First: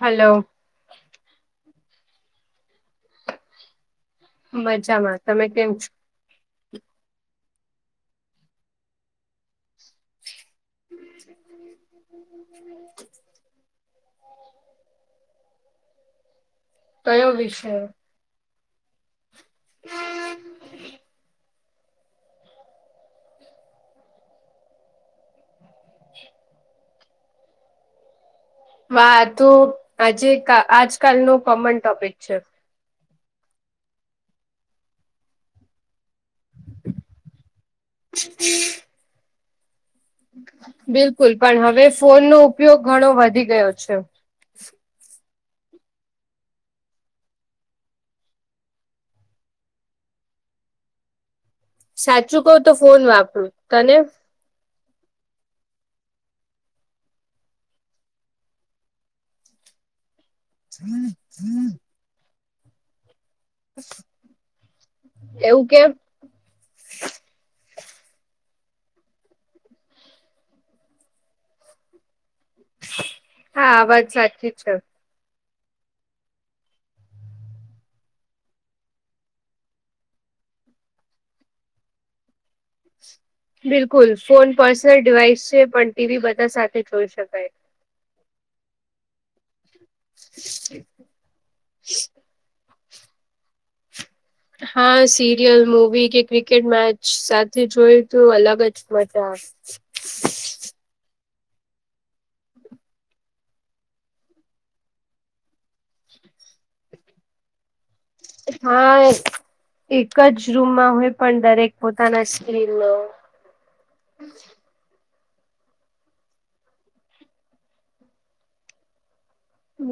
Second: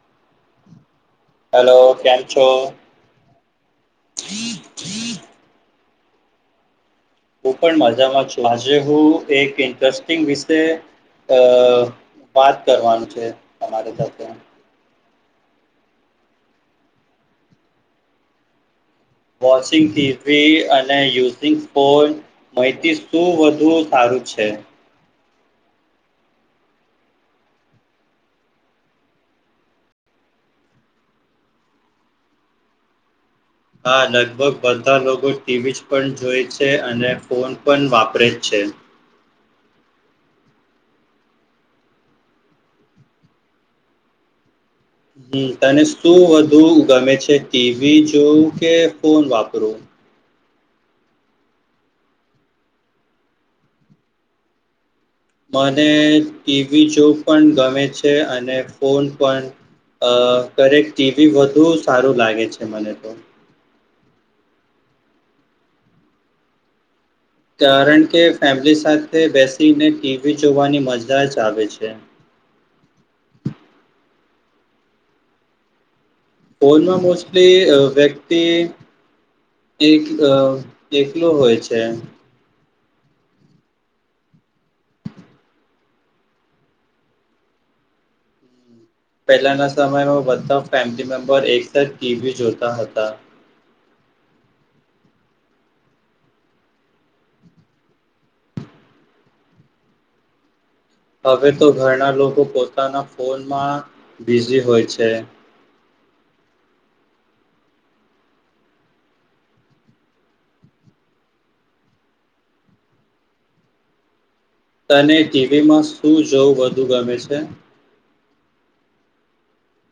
Hello hello કેમ છો મજામાં તમે કેમ છો હું પણ મજામાં છજ હું એક ઇન્ટરેસ્ટ વિશે અ વાત કરવાનું છે તમારી સાથે કયો વિષયો વોશિંગ થ હતીઈ અને યુઝિંગ પણ માહિતી શું વધુ સારું છે? વાતો આજે આજકાલનનું કોમન ટોપિક છે. હા લગભગ બધા લોકો ટીવી પણ જોય છે અને ફોન પણ વાપરે જ છે [inaudible] બિલકુલ પણ હવે ફોનનોો ઉપયોગ ઘણો વધી ગયો છે હમ તને શું વધુ ગમે છે ટીવી જોવું કે ફોન વાપરવું સાચું કવ તો ફોન વાપરું તને મને ટીવી જો પણ ગમે છે અને ફોન પણ અ કરેક ટીવી વધુ સારું લાગે છે મને તો એવું કેમ કારણ કે ફેમિલી સાથે બેસીને ટીવી જોવાની મજા જ આવે છે હા આ વાત સાચી છે ફોનમાં મોસ્ટલી વ્યક્તિ એક એકલો હોય છે. બિલકુલ ફોન પર્સનલ ડિવાઈસ છે પણ ટીવી બધા સાથે જોઈ શકાય. પહેલાના સમયમાં બધા ફેમિલી મેમ્બર એક સાથે ટીવી જોતા હતા. હા, સિરિયલ, મૂવી કે ક્રિકેટ મેચ સાથે જોય તો અલગ જ મજા આવે. [inaudible] હવે તો ઘરના લોકો પોતાના ફોનમાં બિઝી હોય છે. હા, એક જ રૂમમાં હોય, પણ દરેક પોતાના સ્ક્રીન નો તને ટીવીમાં શું જોવું વધુ ગમે છે?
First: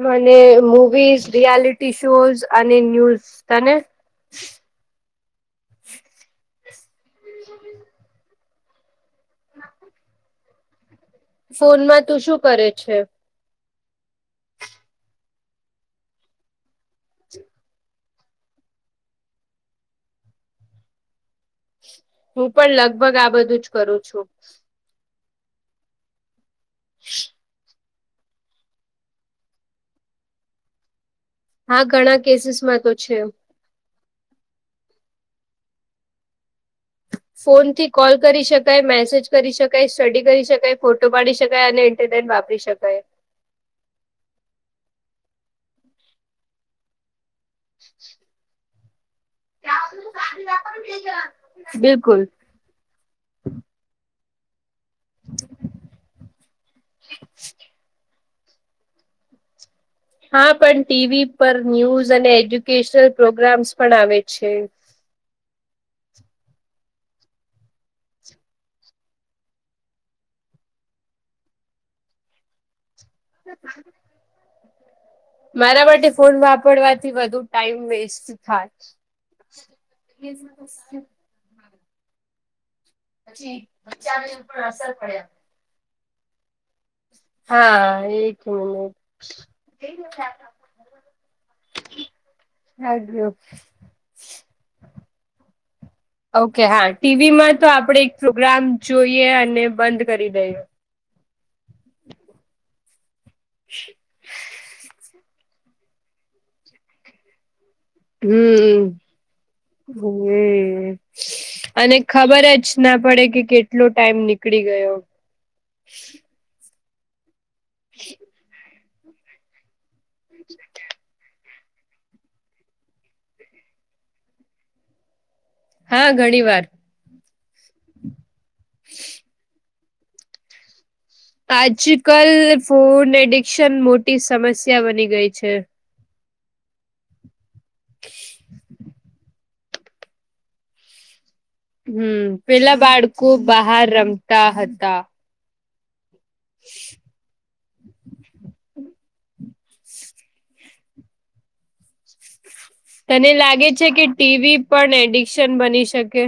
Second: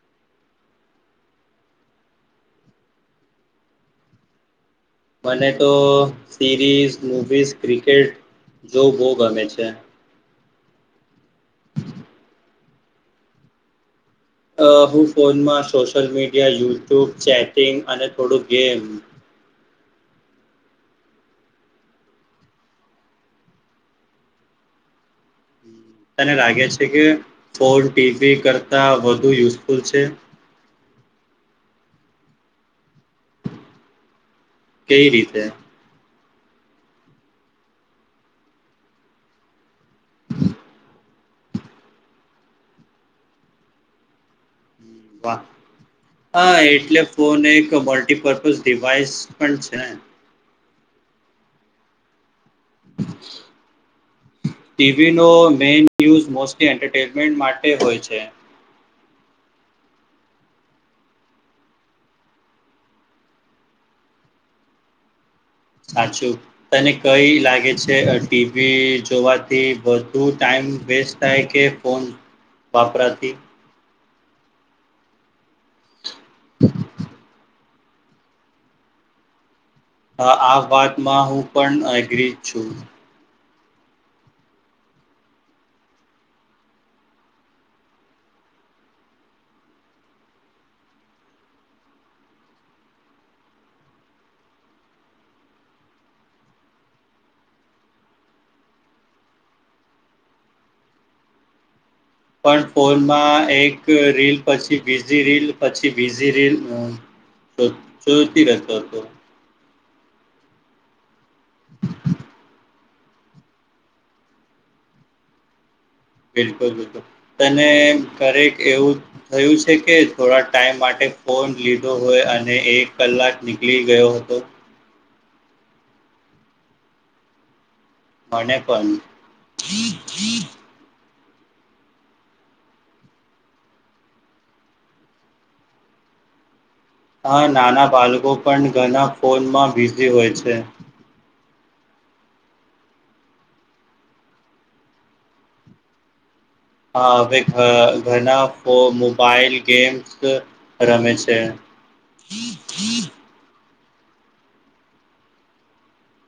મને મુવીઝ, રિયાલિટી શોઝ અને ન્યૂઝ. તને? મને તો સિરીઝ, મવીઝ, ક્રિકેટ જોવું બહુ ગમે છે. ફોનમાં તું શું કરે છે? અ હું ફોનમાં સોશિયલ મીડિયા, યુટ્યુબ, ચેટિંગ અને થોડું ગેમ હું પણ લગભગ આ બધું જ કરું છુ. તને લાગે છે કે ફોન, ટીવી કરતા વધુ યુઝફુલ છે. હા, ઘણા કેસીસમાં તો છે. કઈ રીતે ફોનથી કોલ કરી શકાય, મેસેજ કરી શકાય, સ્ટડી કરી શકાય, ફોટો પાડી શકાય અને ને વાપરી શકાય. હ હા, એટલે ફોન એક મલ્ટીપર્પઝ ડિવાઈસ પણ છે. બિલકુલ. [inaudible] ટીવીનો મેઈન ન્યુઝ મોસ્ટલી એન્ટરટેનમેન્ટ માટે હોય છે. હા, પણ ટીવી પર ન્યુઝ અને એજ્યુકેશનલ પ્રોગ્રામ્સ પણ આવે છે. સાચુ તને કઈ લાગે છે? ટીવી જોવાથી બધુ ટાઈમ વેસ્ટ થાય કે ફોન વાપરાતીથી [inaudible] મારા માટે ફોન વાપરવાથી વધુ ટાઈમ વેસ્ટ થાય. આ વાતમાં હું પણ એગ્રીજ છુ. પછી બચ્ચાની પણ અસર પડે હા, એક મિનિટ [unintelligible] ઓકે હા. ટીવીમાં તો આપણે એક પ્રોગ્રામ જોઈએ અને બંધ કરી દઈએ. પણ ફોનમાં એક રીલ પછી બીઝી રીલ પછી બીઝી રીલ જોતી રહેતો હતો હમ હ અને ખબર જ ના પડે કે કેટલો ટાઈમ નીકળી ગયો. બિલકુલ. તને કરેક એવું થયું છે, કે થોડા ટાઈમ માટે ફોન લીધો હોય અને એક કલાક નીકળી ગયો હતો. હા, ઘણી વાર મને પણ આજકલ ફોન એડિક્શન મોટી સમસ્યા બની ગઈ છે. આ નાના બાળકો પણ ઘણા ફોનમાં બિઝી હોય છે. હમ. પેલા બાળકો બહાર રમતા હતા. ઓ મોબાાઈલ ગેમ્સ રમે છે. તને લાગે છે કે ટીવી પણ એડિક્શન બની શકે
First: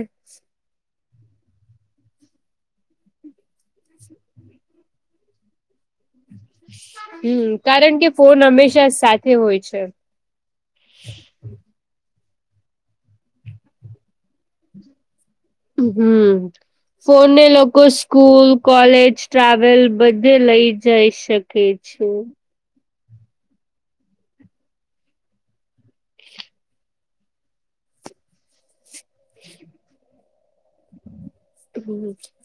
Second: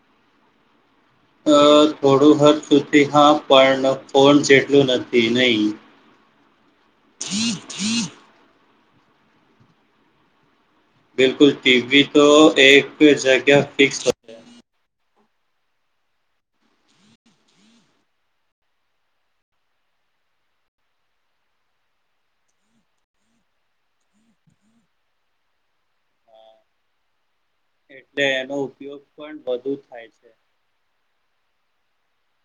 અ થોડું હદ સુધી હા પણ ફોન જેટલું નથી નહી. હમ. કારણ કે ફોન હંમેશા સાથે હોય છે. બિલકુલ. ટીવી તો એક જગ્યા ફિક્સ હોય. હમ્મ ફોનને લોકો સ્કૂલ કોલેજ ટ્રાવેલ બધે લઈ જઈ શકે [inaudible] એટલે એનો ઉપયોગ પણ વધુ થાય છે.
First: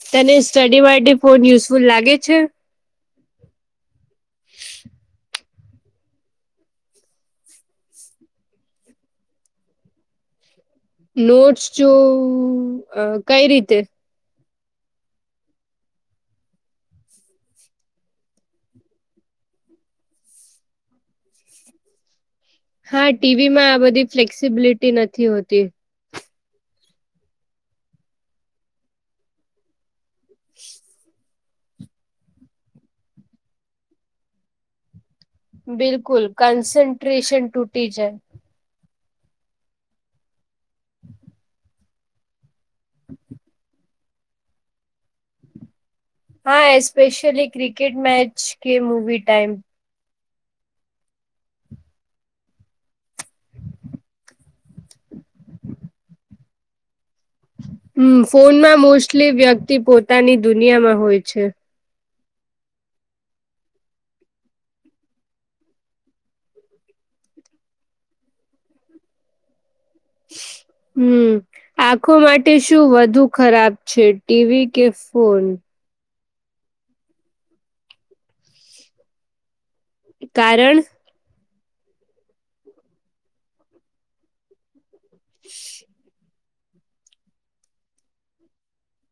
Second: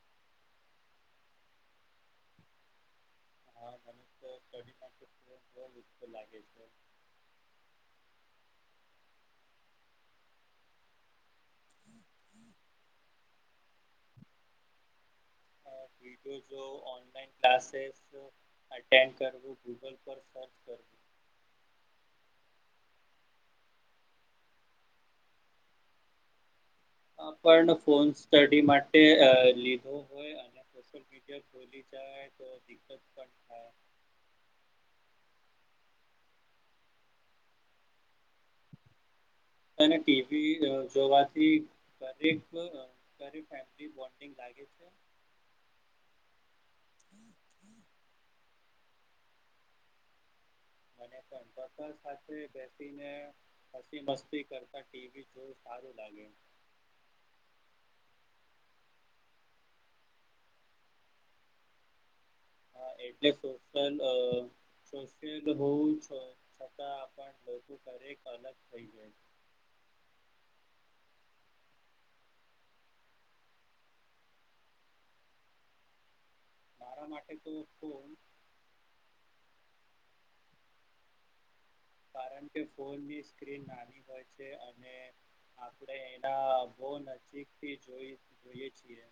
હ તને સ્ટડી માટે ફોન યુઝફુલ લાગે છે. [inaudible] નોટ્સ જો કઈ રીતે જો ઓનલાઈન ક્લાસેસ અટેન્ડ કરવું ગૂગલ પર સર્ચ કરવું હા ટીવી માં આ બધી ફ્લેક્સિબિલિટી નથી હોતી. ફોન સડી માટે લીધો હોય અને મી પોલી જાય તો દકત પણ થાય. બિલકુલ કન્સન્ટ્રેશન ટૂટી જયા તને ટીવી જોવાથી. રે ફેમલી બોન્ડિંગ લાગે છે. હા એસ્પેશલી ક્રિકેટ મેચ કે મૂવી ટાઈમ અને પણતા સાથે બેસીને મસી મસ્તી કરતા ટીવી જોવું સારું લાગ્યુ હમ ફોનમાં મોસ્ટલી વ્યક્તિ પોતાની દુનિયામાં હોય છે. હા એટલે સોશલ અ. સો હોવું છતાં પણ લોકો ઘરેક અલગ થઈ જાય. હમ આખો માટે શું વધુ ખરાબ છે, ટીવી કે ફોન. મારા માટે તો ફોન. કારણ. કાર કે ફોનની સ્ક્રીન નાની હોય છે, અને આપણે એના. બહ નજીક થી જોઈ જોઈએ છીએ.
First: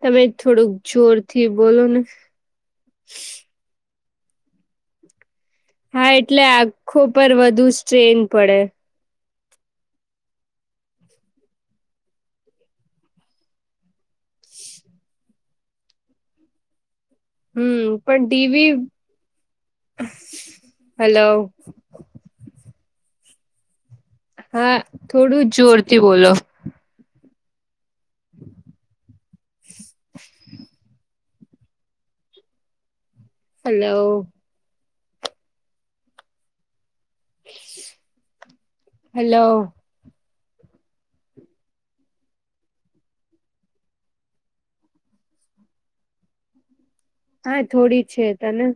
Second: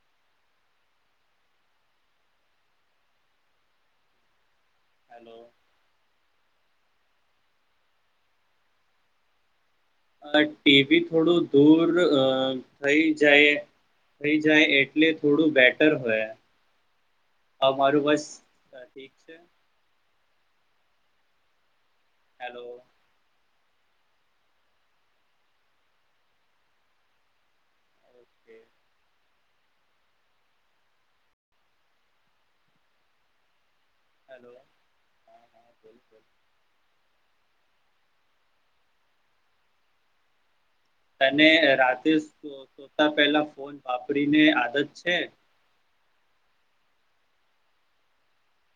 તમે થોડુંક જોરથી બોલો ને. હલો. હા એટલે આંખો પર વધુ સ્ટ્રેન પડે. [unintelligible] ટીવી થોડું દૂર [unintelligible] થઈ જાય. થઈ જાય એટલે થોડું બેટર હોય. હવે હમ મારું પણ બસ ટીવી અ, ઠીક છે હલો. હેલો. હા થોડું જ જોરથી બોલો. [inaudible] [inaudible] હલો. [unintelligible] હેલો. તને રાતે સોતા પહેલા ફોન વાપરીને આદત છે. હા થોડી છે, તને.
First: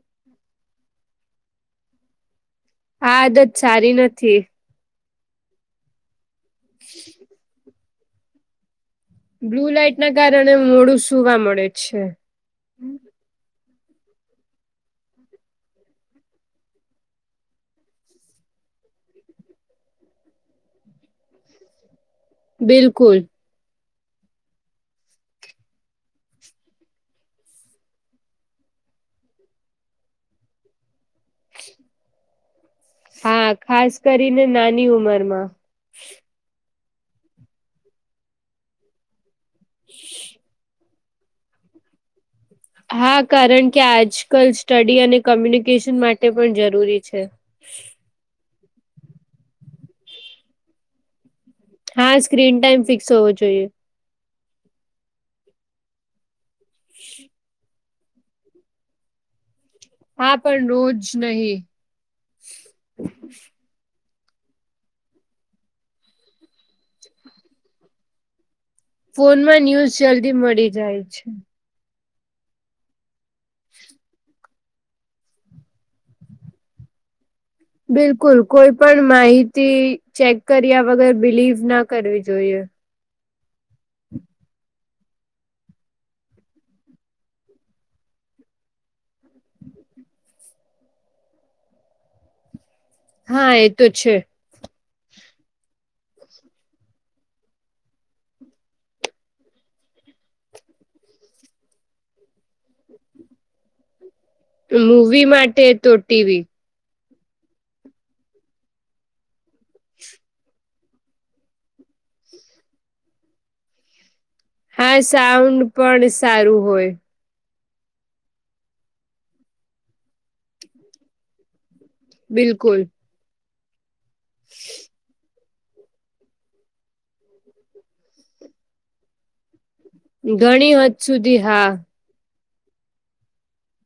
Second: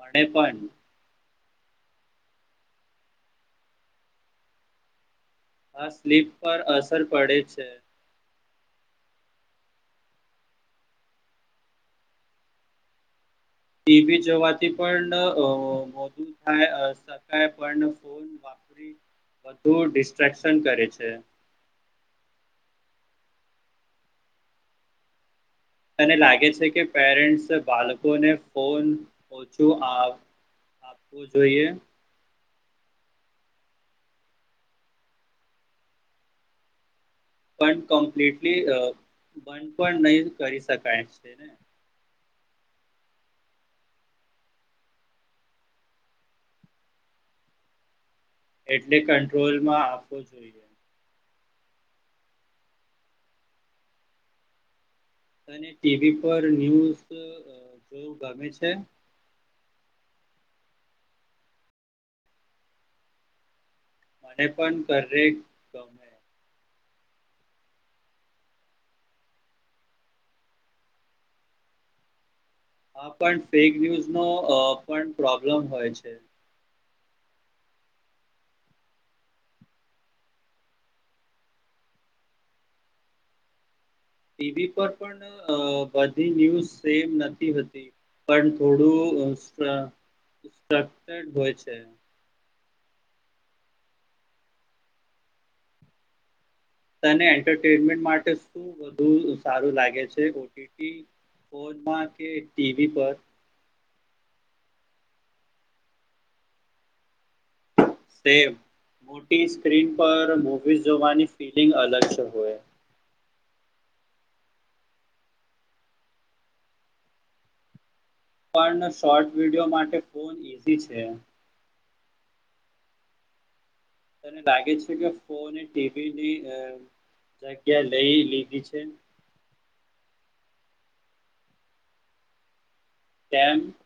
મને પણ. હા આદત સારી નથી. આ સ્લીપ પર અસર પડે છે. બ્લુ લાઈટ ના કારણે મોડું સુવા મળે છે. ટીવી જવાથી પણ [unintelligible] ક પણ ફોન વાપરી વધુ ડિસ્ટ્રક્શન કરે છે. બિલકુલ. તને લાગે છે, કે પેરેન્ટ્સ બાળકોને ફોન [unintelligible] જોઈએ. હા ખાસ કરીને નાની ઉંમર માં. પણ કમ્પ્લીટલી બંધ પણ નહી કરી શકાય છે, ને. હા કારણ કે આજ કલ સ્ટડી અને કમ્યુનિકેશન માટે પણ જરૂરી છે. એટલે કંટ્રોલ માં. હા સ્ક્રીન ટાઈમ ફિક્સ હોવો જોઈએ. અને ટીવી પર ન્યુઝ જોવું ગમે છે. હા પણ રોજ [unintelligible] મને પણ [unintelligible] [unintelligible] ફોનમાં ન્યૂઝ જલ્દી મળી જાય છે. હા પણ ફેક ન્યુઝ નો પણ પ્રોબ્લેમ હોય છે. બિલકુલ કોઈ પણ માહિતી ચેક કર્યા વગર બિલીવ ના કરવી જોઈએ. ટીવી પર પણ બધી ન્યુઝ સેમ નથી હતી. પણ થોડુંક [unintelligible] હોય છે. હા એ તો છે તનેએરટેમેન્ટ માટે [unintelligible] વધુ સારું લાગે છે ઓ. ટી. ટી ફોનમાં કે ટીવી પર. મૂવી માટે તો ટીવી. મોટી સ્ક્રીન પર મુવીઝ જોવાની ફિલિંગ અલગ હોય. હા સાઉન્ડ પણ સારું હોય. પણ શોર્ટ [unintelligible] માટે [unintelligible] ઈઝી છે. બિલકુલ. તને લાગે છે, કે ફોન ટીવીની જગ્યા લઈ લીધી છે. ઘણી હદ સુધી હા [unintelligible]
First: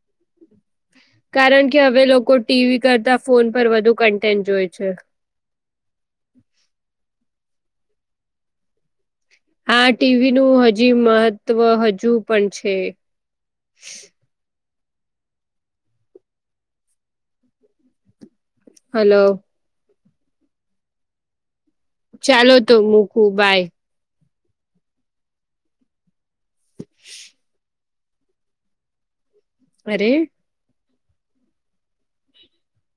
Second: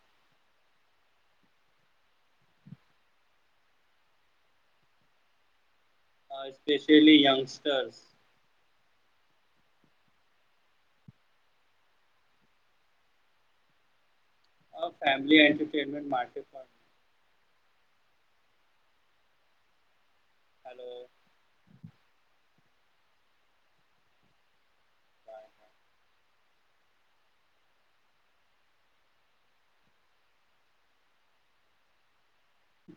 કારણ કે હવે લોકો ટીવી કરતા ફોન પર વધુ કન્ટેન્ટ જોય છે. સ્પેેશયલી યંગસ્ટર્સ હા ટીવી નું હજી મહત્વ હજુ પણ છે. ફેમિલી એન્ટરટટેનમેન્ટ માટે [unintelligible] હલો હલો ચાલો તો મૂકું બાય અરે હમ